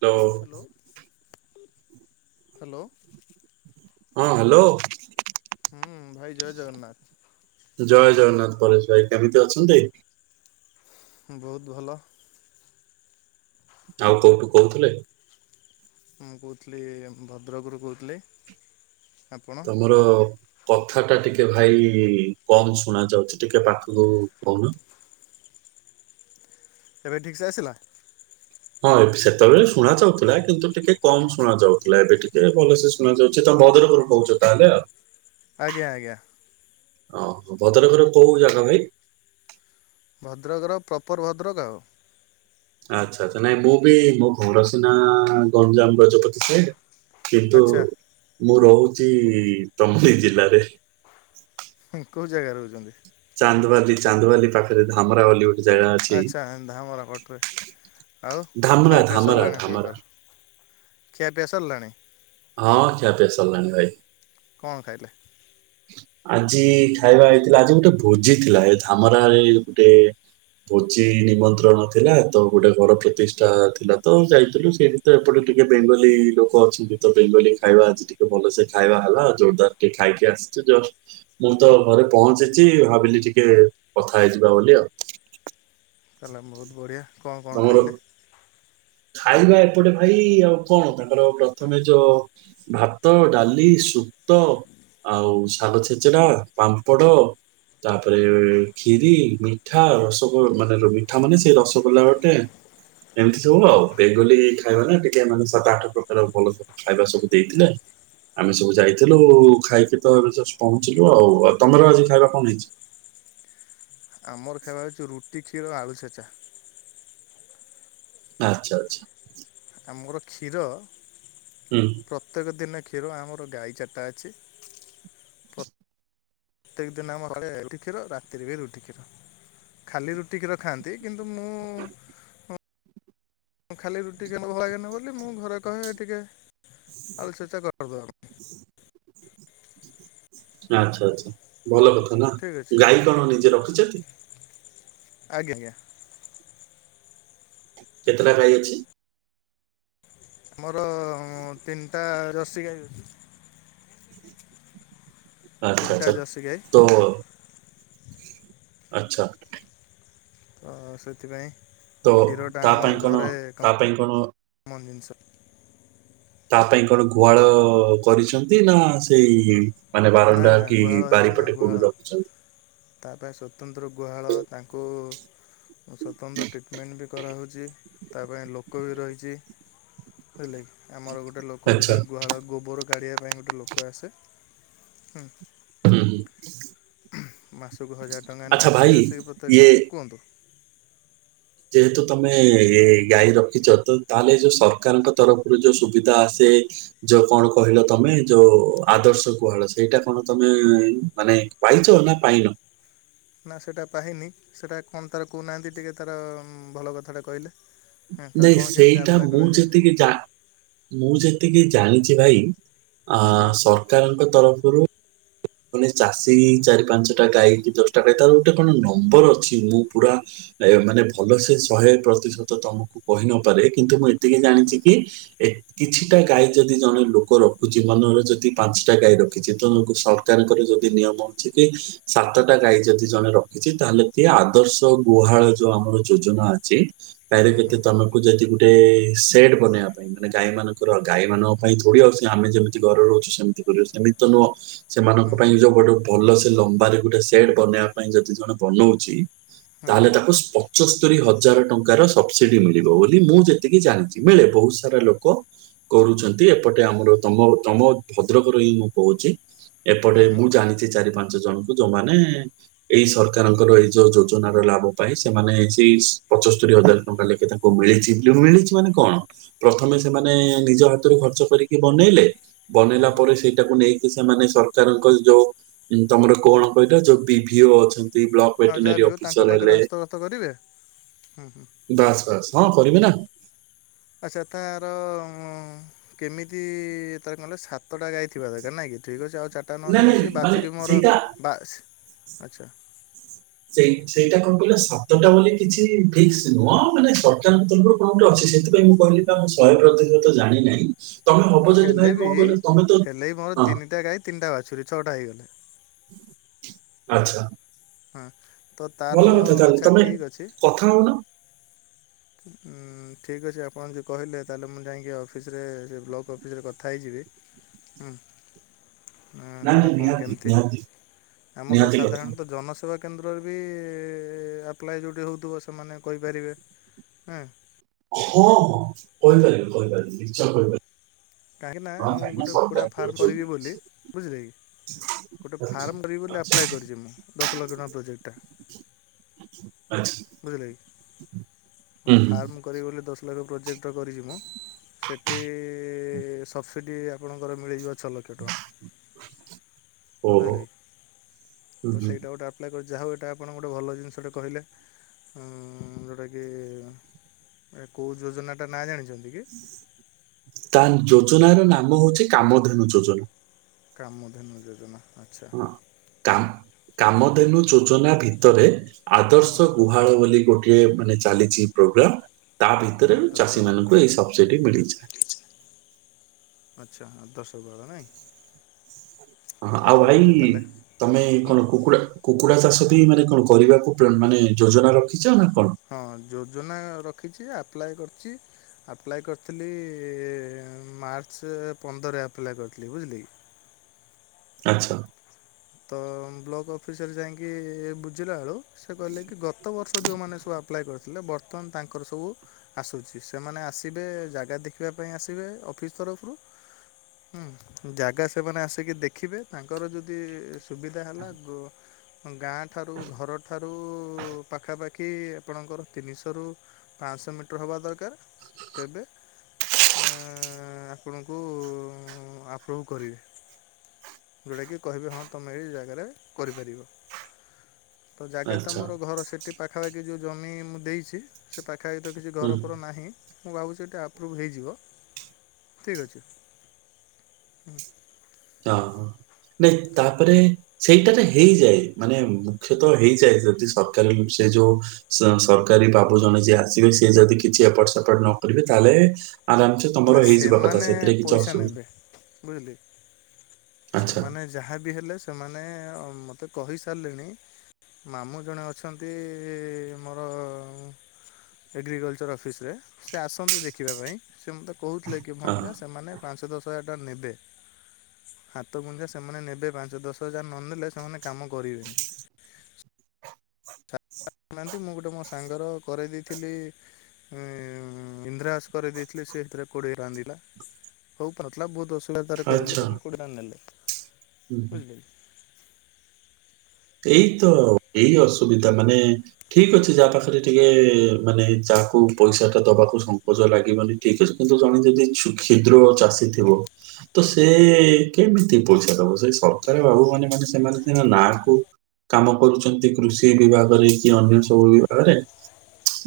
Hello hello hello. ହଁ hello. ହୁଁ ଭାଇ ଜୟ ଜଗନ୍ନାଥ। ଜୟ ଜଗନ୍ନାଥ ପରେଶ ଭାଇ କେମିତି ଅଛନ୍ତି? ହଁ ବୋହୁତ ଭଲ। ଆଉ କୋଉଠୁ କହୁଥିଲେ? ମୁଁ କହୁଥିଲି ଭଦ୍ରକରୁ କହୁଥିଲି। ଆପଣ ତମର କଥା ଟା ଟିକେ ଭାଇ କମ୍ ଶୁଣା ଯାଉଛି ଟିକେ ପାଖକୁ କହୁନ। ଏବେ ଠିକସେ ଆସିଲା? ହଁ ଏବେ ସେତେବେଳେ ଶୁଣା ଯାଉଥିଲା କିନ୍ତୁ ଟିକେ କମ ଶୁଣା ଯାଉଥିଲା ଏବେ ଟିକେ ଭଲସେ ଶୁଣାଯାଉଛି ତ ଭଦ୍ରକରୁ କହୁଛ ତାହେଲେ ଆଉ। ଆଜ୍ଞା ଆଜ୍ଞା। ହଁ ଭଦ୍ରକର କୋଉ ଜାଗା ଭାଇ? ଭଦ୍ରକର ପ୍ରପର୍ ଭଦ୍ରକ ଆଉ। ଆଛା ଆଛା ନାଇଁ ମୁଁ ବି ମୋ ଘର ସିନା ଗଞ୍ଜାମ ଗଜପତି ସେ କିନ୍ତୁ ଆଚ୍ଛା ମୁଁ ରହୁଛି ତମରି ଜିଲ୍ଲାରେ। ହୁଁ କଉ ଜାଗାରେ ରହୁଛନ୍ତି? ଚାନ୍ଦବାଲି ଚାନ୍ଦବାଲି ପାଖରେ ଧାମରାବାଲି ଗୋ ଆଚ୍ଛା ଆନ୍ଧାମଳ ପଟ୍ରେ। ଆଉ ଧାମରା ଖାଇବା ପିଆ ଧାମରା ସର୍ଲାଣି ଧାମରା ଆପଣଙ୍କର ଖିଆ ପିଆ ସାର୍ଲାଣି? ହଁ ଖିଆପିଆ ସର୍ଲାଣି ଭାଇ। ଙ୍କ ଖାଇଲେ? ଆଜି ଖାଇବା ହେଇଥିଲା ଆଜି ଗୋଟେ ଭୋଜି ଥିଲା ଏ ଧାମରାରେ ଗୋଟେ ଭୋଜି ନିମନ୍ତ୍ରଣ ଥିଲା ତ ଗୋଟେ ଘର ପ୍ରତିଷ୍ଠା ଥିଲା ତ ଯାଇଥିଲୁ ସେଇ ତ ଏପଟେ ଟିକେ ବେଙ୍ଗଲୀ ଲୋକ ଅଛି ତ ବେଙ୍ଗଲୀ ଖାଇବା ଆଜି। ଟିକେ ଭଲସେ ଖାଇବା ହେଲା ଜୋର୍ଦାର୍ ଟିକେ ଖାଇକି ଆସ୍ ସେ ଜର୍ ମୁଁ ତ ଘରେ ପହଞ୍ଚିଚି ଭାବିଲି ଟିକେ କଥା ହେଇଯିବା ବୋଲି ଆଉ। ତାହେଲେ ବୋହୁତ୍ ବଢ଼ିଆ କଣ କଣ ତମର ଖାଇଲେ? ଖାଇବା ଏପଟେ ଭାଇ ଆଉ କଣ ତାଙ୍କର ପ୍ରଥମେ ଜ ଭାତ, ଡାଲି, ସୁତ ଆଉ ଶାଗ ଛେଚେଡା ପାମ୍ପଡ଼। ତାପରେ କ୍ଷୀରି ମିଠା ରସଗୋ ମାନେ ମିଠା ମାନେ ସେଇ ରସଗୋଲା ଗୋଟେ ଏମ୍ତି। ତୁନ ବେଙ୍ଗଲି ଖାଇବା ଟା ଟିକେ ମାନେ ସାତ ଆଠ ପ୍ରକାର ଭଲସେ ଖାଇବା ସବୁ ଦେଇଥିଲେ ଆମେ ସବୁ ଯାଇଥିଲୁ ଖାଇକି ତ ଏବେ ଜଷ୍ଟ୍ ପହଞ୍ଚିଲୁ ଆଉ ଆଉ ତମର ଆଜି ଖାଇବା କଣ ହେଇଚି? ଆମର ଖାଇବା ହେଉଛି ରୁଟି କ୍ଷୀର ଆଳୁ ଛେଚା। ଆଚ୍ଛା ଆଚ୍ଛା। ଆମର କ୍ଷୀର ହୁଁ। ପ୍ରତ୍ୟେକ ଦିନ କ୍ଷୀର ଆମର ଗାଈ ଚାର୍ଟା ଅଛି। [inaudible] ପ୍ରତ୍ୟେକ ଦିନ ଆମ ଘରେ ରୁଟି କ୍ଷୀର ରାତିରେ ବି ରୁଟିି କ୍ଷୀର। ଖାଲି ରୁଟି କ୍ଷୀର ଖାଆନ୍ତି କିନ୍ତୁ ମୁଁ ଖାଲି ରୁଟି କ୍ଷୀର ଭଲ୍ ଲାଗେନା ବୋଲି ମୁଁ ଘରେ କହେ ଟିକେ ଆଳୁ ଛେଚା କର୍ଦବା। [inaudible] ଆଚ୍ଛା ଆଚ୍ଛା ଭଲ କଥା ନା ଠିକ୍ ଅଛି। ଗାଈ କଣ ନିଜେ ରଖିଚତି? ଆଜ୍ଞା ଆଜ୍ଞା। କେତେଟା ଗାଈ ଅଛି? ମୋର ତିନ୍ଟା ରସି ଗାଈ ଅଛି। ଆଚ୍ଛା ତିନିଟା ଆଚ୍ଛା ଜର୍ସି ଗାଈ ତୋବଳ ଆଚ୍ଛା। ତ ସେଥିପାଇଁ ତ କ୍ଷୀରଟା ତା ଆମ ପାଇଁ କଣ ଘରେ ତା ପାଇଁ କଣ କମନ୍ ଜିନ୍ଷ। ତା ପାଇଁ କଣ ଗୁହାଳ କରିଛନ୍ତି ନା ସେଇ ମାନେ ନା ବାରଣ୍ଡା ନା କି ଗୁହାଳ ହେଇଛି ନା ବାରିପଟେ ଗୁହାଳ କୋଉଠି ରଖ୍ଛ? ତା ପାଇଁ ସ୍ୱତନ୍ତ୍ର ଗୁହାଳ ତାଙ୍କୁ ଆଉ ସ୍ୱତନ୍ତ୍ର ଟ୍ରିଟ୍ମେଣ୍ଟ୍ ବି କରାହଉଚି ତା ପାଇଁ ଲୋକ ବି ରହିଚି ହେଲାକି ଆମର ଗୋଟେ ଲୋକ ଆଚ୍ଛା ଜଉଟା ଗୁହାଳ ଗୋବର କାଢ଼ିବା ପାଇଁ ଗୋଟେ ଲୋକ ଆସେ ହୁଁ। ହୁଁ। ମାସକୁ ହଜାର୍ ଟଙ୍କା ଆଚ୍ଛା ନିଏ ସେ ଭାଇ ଆସିକି ପ୍ରତେକ୍ ଇଏ ଦିନ କୁହନ୍ତୁ। ଯେହେତୁ ତମେ ଏ ଗାଈ ରଖିଚ ତ ତାଲେ ଏଇ ଯୋଉ ସର୍କାର୍ଙ୍କ ତରଫରୁ ଯୋଉ ସୁବିଧା ଆସେ ଯୋଉ କଣ କହିଲ ତମେ ଯୋଉ ଆଦର୍ଶ ଗୁହାଳ ସେଇଟା କଣ ତମେ ମାନେ ପାଇଛୁ ନା ପାଇନ। ନାଁ ସେଟା ପାହିନି ସେଟା କଣ ତାର କହୁନାହାଁନ୍ତି ଟିକେ ତାର ଭଲ କଥାଟା କହିଲେ। ହଁ ତାର ଯେ କଣ କେମିତି ସେଇଟା ଆପ୍ଲାଏ ମୁଁ କରାଯାଏ ଯେତିକି ଜା ମୁଁ ଯେତିକି ଜାଣିଚି ଭାଇ ଆ ଆଜ୍ଞା ସରକାରଙ୍କ ତରଫରୁ ମାନେ ଚାଷୀ ଚାରି ପାଞ୍ଚଟା ଗାଈ କି ଦଶଟା ଗାଈ ତାର ଗୋଟେ କଣ ନମ୍ବର ଅଛି ମୁଁ ପୁରା ସି ଏମାନେ ଭଲ ସେ ଶହେ ପ୍ରତିଶତ ତମକୁ କହିନପାରେ କିନ୍ତୁ ମୁଁ ଏତିକି ହୁଁ ହୁଁ ଜାଣିଚିକି ଏ କିଛିଟା ଗାଈ ଯଦି ଜଣେ ଲୋକ ରଖୁଚି ମନରେ ଯଦି ପାଞ୍ଚଟା ଗାଈ ରଖିଛି ତମକୁ ସ ତେଣୁ କରି ଯଦି ନିୟମ ଅଛିକି ସାତଟା ଗାଈ ଯଦି ଜଣେ ରଖିଛି ତାହେଲେ ସିଏ ଆଦର୍ଶ ଗୁହାଳ ଯୋଉ ଆମର ଯୋଜନା ଅଛି ଡାଇରେକ୍ଟ ହୁଁ ଦେଖେ ହୁଁ ତମକୁ ଜଦି ଗୁଟେ ସେଟ୍ ବନେଇବା ପାଇଁ ମାନେ ଗାଈ ମାନଙ୍କର ଗାଈ ମାନଙ୍କ ପାଇଁ ଥୋଡି ଆଉ ସେ ଆମେ ଯେମିତି ଘରେ ରହୁଚୁ ସେମିତି ପରିବେଶ ସେମିତି ତ ନୁହଁ। ସେମାନଙ୍କ ହୁଁ ପାଇଁ ଯୋଉ ଗୋଟେ ଭଲ ସେ ଲମ୍ବାରେ ଗୋଟେ ସେଟ୍ ବନେଇବା ପାଇଁ ଯେଦି ଜଣେ ବନଉଚି ହୁଁ ହୁଁ ତାହେଲେ ହୁଁ ତାକୁ ପ ଞ୍ଚସ୍ତରୀ ହଜାର ଟଙ୍କାର ସବସିଡି ମିଳିବ ବୋଲି ମୁଁ ଯେତିକି ଜାଣିଚି ମିଳେ ବୋହୁତ ସାରା ଲୋକ କରୁଛନ୍ତି ଏପଟେ ଆମର ତମ ତମ ଭଦ୍ରକର ହିଁ ମୁଁ କହୁଚି ହୁଁ ଏପଟେ ହୁଁ ମୁଁ ଜାଣିଚି ଚାରି ପାଞ୍ଚ ଜଣଙ୍କୁ ଯୋଉମାନେ ଏଇ ସରକାରଙ୍କର ଏଇ ଯୋଉ ଯୋଜନାର ଲାଭ ପାଇଁ ସେମାନେ ହେଇ ସେଇ ପଞ୍ଚସ୍ତରୀ ହଜାର ଟଙ୍କା ଲେଖିଥାନ୍ତି କୋଉ ମିଳିଛି ମିଳିଛି ମାନେ କଣ ପ୍ରଥମେ ସେମାନେ ନିଜ ହାତରୁ ଖର୍ଚ୍ଚ କରିକି ବନେଇଲେ ହୁଁ ବନେଇଲା ହୁଁ ପରେ ସେଇଟାକୁ ନେଇକି ସେମାନେ ସରକାରଙ୍କ ଯୋଉ ତମର କଣ କହିଲ ଯୋଉ ବି ଡିଓ ଅଛନ୍ତି ବ୍ଲକ୍ ହଁ ଯାହା ଭେଟେନାରୀ ବି ହଉ ତାଙ୍କ ଅଫିସର୍ ପାଖରେ ହେଲେ ହସ୍ତଗତ କରିବେ ହୁଁ ହୁଁ ବାସ୍ ବାସ୍ ହଁ କରିବିନା ଆଛା ତାର କେମିତି ତାର କଣ କହିଲ ସାତଟା ଗାଈ ଥିବା ଦରକାର ନାଇଁ କି ଠିକ୍ ଅଛି ଆଉ ଛ ଟା ନ ନାଇଁ ନେଇ ନାଇଁ ଆସି ମାନେ ବାଛୁରୀ ଟି ମୋର ସେଇଟା ବାସ୍ ଆଛା ସେଇ ସେଇଟା କଣ କହିଲ ସାତଟା ବୋଲି କିଛି ଫିକ୍ସ ନୁହଁ ମାନେ ସରକାରଙ୍କ ତରଫରୁ କୋଉଠି ଅଛି ସେଥିପାଇଁ ମୁଁ କହିଲି ବା ମୁଁ ଶହେ ପ୍ରତିଶତ ଜାଣିିନହିଁ ହଁ ହେଲେ ବି ହେଲେ ମୋର ହଁ ତିନିଟା ଗାଈ ତିନିଟା ବାଛୁରୀ ଛଅଟା ହେଇଗଲେ ଆଛା ହଁ ତ ତାର ଆଛା ଠିକ୍ ଅଛି ଥୋଉନ ଉଁ ଠିକ୍ ଅଛି ଆପଣ ଯଦି କହିଲେ ତାହେଲେ ମୁଁ ଯାଇକି ଅଫିସରେ ସେ ବ୍ଲକ୍ ଅଫିସରେ କଥା ହେଇଯିବି। ହୁଁ ହୁଁ ତାହେଲେ ନାଇଁ ଆଉ ନାଇଁ କଣ ନିହାତି କେମିତି ନିହାତି ଆମର ନିହାତି କଥା ହବ। ସାଧାରଣତଃ ଜନସେବା କେନ୍ଦ୍ରରେ ବି ଆପ୍ଲାଏ ଯେଉଁଠି ହୋଉଥିବ ସେମାନେ କହିପାରିବେ କାହାକୁ ହ ହଁ କହିପାରିବି କହିପାରିବି ନିଶ୍ଚୟ କହିପାରିବି କାହିଁକି ନାଁ ହଁ ମୁଁ କାହିଁକି ନା ଗୋଟେ କକୁଡ଼ା ସରକାରଙ୍କର ଫାର୍ମ ଯୋଉ ବି କରିବି ଅଛି। ବୋଲି ବୁଝିଲେ କି ଗୋଟେ ଆଚ୍ଛା ଫାର୍ମ କରିବି ବୋଲି ଆଚ୍ଛା ଆପ୍ଲାଏ କରିଚି ମୁଁ ଦଶ ଲକ୍ଷ ଟଙ୍କା ପ୍ରୋଜେକ୍ଟ ଟା ଆଚ୍ଛା ବୁଝିଲେକି ହୁଁ ଗୋଟେ ହୁଁ, ଫାର୍ମ କରିବି ବୋଲି ଦଶ ଲକ୍ଷ ପ୍ରୋଜେକ୍ଟଟା କରିଛି ମୁଁ ସେଠି ସବସିଡି ଆପଣଙ୍କର ମିଳିଯିବ ଛ ଲ କ୍ଷ ଟଙ୍କା ଓହୋ ବୁଝିଲ କି ହୁଁ, ତ ହୁଁ। ସେଇଟା ଗୋଟେ ଆ ପ୍ଲାଏ କରି ଯାହା ହଉ ଏଇଟା ଆପଣ ଗୋଟେ ଭଲ ଜିନିଷଟେ କହିଲେ ଉଁ ଯୋଉଟାକି ଏ କୋଉ ଯୋଜନା ଟା ନାଁ ଜାଣିଛନ୍ତି କି? ତା ଯୋଜନାର ନାମ ହଉଛି କାମଧେନୁ ଯୋଜନା। କାମଧେନୁ ଯୋଜନା ଆଛା। କ - କାମଧେନୁ ଯୋଜନା ଭିତରେ ହଁ ହଁ ଆଦର୍ଶ ଗୁ ଭାଳ ବୋଲି ଗୋଟିଏ ମାନେ ଚାଲିଛି ପ୍ରୋଗ୍ରାମ ତା ଭିତରେ ବି ଆଦର୍ଶ ଚାଷୀ ଘର ମାନଙ୍କୁ ଏଇ ସବସିଟି ମିଳିଛି। ଆଚ୍ଛା ଆଦର୍ଶ ବାଳା ନାହିଁ। ହଁ ଆଉ ଭାଇ ତାହେଲେ ତମେ କଣ କୁହନ୍ତୁ କୁକୁଡ଼ା କୁକୁଡ଼ା ଚାଷ ବି ମାନେ କଣ କରିବାକୁ ପ୍ର ମାନେ ଯୋଜନା ରଖିଛ ନା କଣ? ହଁ ଯୋଜନା ରଖିଛି ଆପ୍ଲାଏ କରିଛି ଆପ୍ଲାଏ କରିଥିଲି ମାର୍ଚ୍ଚ ପନ୍ଦରରେ ଆପ୍ଲାଏ କରିଥିଲି ବୁଝିଲେକି। ଆଛା। ତ ବ୍ଲକ୍ ଅଫିସରେ ଯାଇକି ବୁଝିଲା ବେଳୁ ସେ କହିଲେ କି ଗତ ବର୍ଷ ଯୋଉ ମାନେ ନେ ସବୁ ଆପ୍ଲାଏ କରିଥିଲେ ବର୍ତ୍ତମାନ ତାଙ୍କର ସବୁ [unintelligible] ଆସୁଛି ସେମାନେ ଆସିବେ ଜାଗା ଦେଖିବା ପାଇଁ ଆସିବେ ଅଫିସ୍ ତରଫରୁ ହୁଁ ଜାଗା ସେମାନେ ଆସିକି ଦେଖିବେ ତାଙ୍କର ଯଦି ସୁବିଧା ହେଲା ଗାଁ ଠାରୁ ଘରଠାରୁ ପାଖାପାଖି କି ଆପଣଙ୍କର ତିନିଶହରୁ ପାଆଁଶହ ମିଟର ହେବା ଦରକାର ତେବେ ହଁ ଆପଣଙ୍କୁ ଆପ୍ରୁଭ୍ କରିବେ। ଯୋଉଟା କି କହିବେ ହଁ ତମେ ଏଇ ଜାଗାରେ କରିପାରିବ ତ ଜାଗା ଆଚ୍ଛା ତମର ଘର ସେଠି ପାଖାପାଖି ଯୋଉ ଜମି ମୁଁ ଦେଇଛି ସେ ପାଖାପାଖି ତ କିଛି ହୁଁ ଘର ଫର ନାହିଁ। ମୁଁ ଭାବୁଛି ଏଇଟା ଆପ୍ରୁଭ୍ ହେଇଯିବ ଠିକ୍ ଅଛି, ହୁ। ହଁ ନାଇଁ ତାପରେ ସେଇଟାରେ ହେଇଯାଏ ମାନେ ମୁଖ୍ୟତଃ ହେଇଯାଏ ଯଦି ସରକାର ସେ ଯୋଉ ସ - ସରକାରୀ ବାବୁ ଜଣେ ଯିଏ ଆସିବେ ସିଏ ଯଦି କିଛି ଏପଟ ସେପଟ ନ କରିବେ ତାହେଲେ ଆଛା ନା ତମର ହେଇଯିବା କଥା ସେମାନେ ସେଥିରେ କିଛି ପଇସା ଅସୁ ନେବେ ବୁଝିଲେ ଆଚ୍ଛା। ସେମାନେ ଯାହା ବିି ହେଲେ ସେମାନେ ମୋତେ କହି ସାରିଲେଣି ମାମୁଁ ଜଣେ ଅଛନ୍ତି ମୋର ଏଗ୍ରିକଲଚର ଅଫିସରେ ସେ ଆସନ୍ତି ଦେଖିବା ପାଇଁ ସେ ମୋତେ କହୁଥିଲେ କି ଅ ଭଣଜା ସେମାନେ ପାଞ୍ଚ ଦଶ ହଜାର ଟଙ୍କା ନେବେ। ହାତଗୁଞ୍ଜା ସେମାନେ ନେବେ ପାଞ୍ଚ ଦଶ ହଜାର ନନେଲେ ସେମାନେ କାମ କରିବେନି। ନାହାନ୍ତି ମୁଁ ଗୋଟେ ମୋ ସାଙ୍ଗର କରେଇ ଦେଇଥିଲି ମାନେ ଇନ୍ଦ୍ରାବାସ କରି ଦେଇଥିଲି ସେ ସେଇଥିରେ କୋଡିଏ ଟଙ୍କା ଦେଇଥିଲା [unintelligible] ହଉ ପାରୁଥିଲା ବହୁତ ଅସୁବିଧାରେ କରିଲି ଆଚ୍ଛା। କିନ୍ତୁ କୋଡିଏ ଟଙ୍କା ନେଲେ ହୁଁ ହୁଁ। ବୁଝିଲେ କି [unintelligible] ଏଇ ତ ଏଇ ଅସୁବିଧା ମାନେ ଠିକ୍ ଅଛି ଯାହା ପାଖରେ ଟିକେ ମାନେ ଯାହାକୁ ପଇସା ଟା ଦବାକୁ ସଂଙ୍କୋଚ ଲାଗିବନି ଠିକ୍ ଅଛି କିନ୍ତୁ ଜଣେ ଯଦି ଛୁ କ୍ଷିଦ୍ର ଚାଷୀ ଥିବ ତ ସେ କେମିତି ପଇସା ଦବ ସେ ସରକାର ବାବୁ ମାନେ ମାନେ ସେମାନେ ସିନା ନାଁକୁ କାମ କରୁଛନ୍ତି କୃଷି ବିଭାଗରେ କି ଅନ୍ୟ ସବୁ ବିଭାଗରେ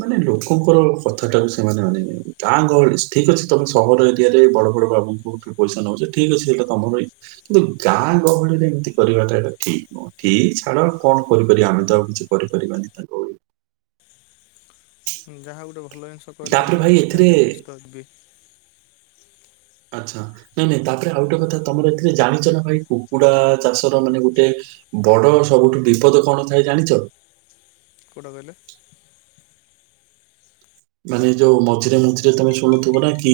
ମାନେ ଲୋକଙ୍କର କଥାଟାକୁ ସେମାନେ ମାନିବେ ଗାଁ ଗହଳି ଠିକ୍ ଅଛି [unintelligible] ତମେ ସହର ଏରିଆରେ ବଡ ବଡ ବାବୁଙ୍କୁ ଠାରୁ ପଇସା ନଉଛ ଠିକ୍ ଅଛି ସେଇଟା ତମ ପାଇଁ କିନ୍ତୁ ଗାଁ ଗହଳିରେ ଏମିତି କରିବାଟା ଏଟା ଠିକ୍ ନୁହଁ। ଏଇ ଛାଡ କଣ କରିପାରିବା ଆମେ ତ ଆଉ କିଛି କରିପାରିବାନି ତାଙ୍କ ଇଏ ତ ଯାହା ଗୋଟେ ଭଲ ଜିନିଷ କହିଲେ ତାପରେ ଭାଇ ସେଇଟାକୁ ନେଇ ଏଥିରେ କାଲି ମୁଁ ନିଶ୍ଚିତ ଯିବି। ଆଚ୍ଛା ନାଇଁ ନାଇଁ ତାପରେ ଆଉ ଗୋଟେ କଥା ତମର ଏଥିରେ ଜାଣିଛ ନା ନାଇଁ କୁକୁଡା ଚାଷର ମାନେ ଗୋଟେ ବଡ ସବୁଠୁ ବିପଦ କଣ ଥାଏ ଜାଣିଛ? କୋଉଟା କହିଲେ? ମାନେ ଯୋଉ ମଝିରେ ମଝିରେ ତମେ ଶୁଣୁଥିବ ନା କି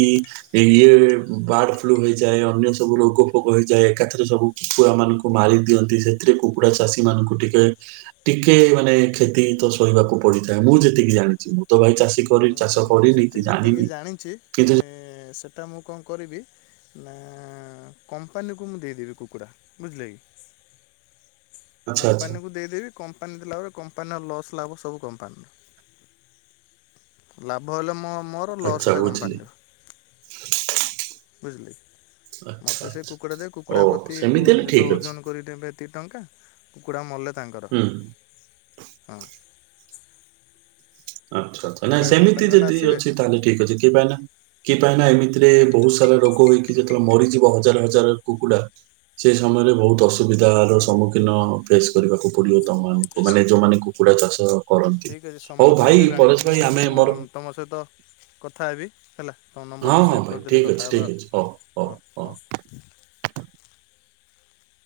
ଇଏ ବାର୍ଡ ଫ୍ଲୁ ହେଇଯାଏ ଅନ୍ୟ ସବୁ ରୋଗ ଫୋଗ ହେଇଯାଏ ଏକାଥରେ ସବୁ। କୁକୁଡ଼ା ମାନଙ୍କୁ ମାରି ଦିଅନ୍ତି ସେଥିରେ କୁକୁଡା ଚାଷୀ ମାନଙ୍କୁ ଟିକେ ଟିକେ ମାନେ କ୍ଷତି ତ ଶହିବାକୁ ପଡିଥାଏ ମୁଁ ଯେତିକି ଜାଣିଛି ମୁଁ ତ ଭାଇ ଚାଷୀ କରି ଚାଷ ମୁଁ କରିନି ସେଠି କି ଯେତିକି ଜାଣିନି ଜାଣିଛି କିନ୍ତୁ ଏଁ ସେଟା ମୁଁ କଣ କରିବି ନା କମ୍ପାନୀକୁ ମୁଁ ଦେଇଦେବି କୁକୁଡ଼ା ବୁଝିଲେ କି। ଆଚ୍ଛା ଆଚ୍ଛା କମ୍ପାନୀକୁ ଦେଇଦେବି କମ୍ପାନୀ ଦେଲା ପରେ କମ୍ପାନୀର ଲସ୍ ଲାଭ ସବୁ କମ୍ପାନୀର। ଭଲ ମୋ ମୋର ଲସ୍ ଆଚ୍ଛା ହେଲେ ବୁଝିଲି କମ୍ପାନୀର। ବୁଝିଲେ ଆଚ୍ଛା ମତେ ସେ ଆଚ୍ଛା କୁକୁଡ଼ା ଦେବେ କୁକୁଡ଼ା ଦେବେ କୁକୁଡ଼ା ଓହୋ ପ୍ରତି କୋ ସେମିତି ହେଲେ ଯେତେବେଳେ ଠିକ ଅଛି ଓଜନ କରିକି ଦେମି ଭାଇ ଏତିକି ଟଙ୍କା କୁକୁଡ଼ା ମଲେ ତାଙ୍କର ହୁଁ ହଁ। ଆଚ୍ଛା ଆଚ୍ଛା ନାଇଁ କୁକୁଡ଼ା କମ୍ପାନୀ ସେମିତି ବାଲା ଯଦି ଆସିବେ ଅଛି ତାହେଲେ ଠିକ ଅଛି କିଏ ପାଇଁ ନା କି ପାଇଁ ନା ଏମିତିରେ ବହୁତ ସାରା ରୋଗ ହେଇକି ଯେତେବେଳେ ମରିଯିବ ହଜାର ହଜାର କୁକୁଡା ସେଇ ସମୟରେ ବହୁତ ଅସୁ ସୁବିଧାର ହୁଁ ସମ୍ମୁଖୀନ ଫେସ୍ କରିବାକୁ ପଡ଼ିବ ତମମାନଙ୍କୁ ମାନେ ଯେଉଁମାନେ କୁକୁଡ଼ା ଚାଷ କରନ୍ତି। ଠିକ୍ ଅଛି ସମୟ ହଉ ତ ଭାଇ ହେଇଗଲାଣି ପରେଶ ମୁଁ ଭାଇ ଆମେ ଅ ମୋର ତମ ସହିତ କଥା ହେବି ହେଲା ତମ ହଁ ନମ୍ବରଟା ହଁ ସେଭ୍ ଭାଇ କରିଦେଲି ଠିକ ଅଛି କଥା ଠିକ ହେବା ଅଛି ହଉ ହଉ ଆଉ ହୋଉ ହଉ। ହୋଉ।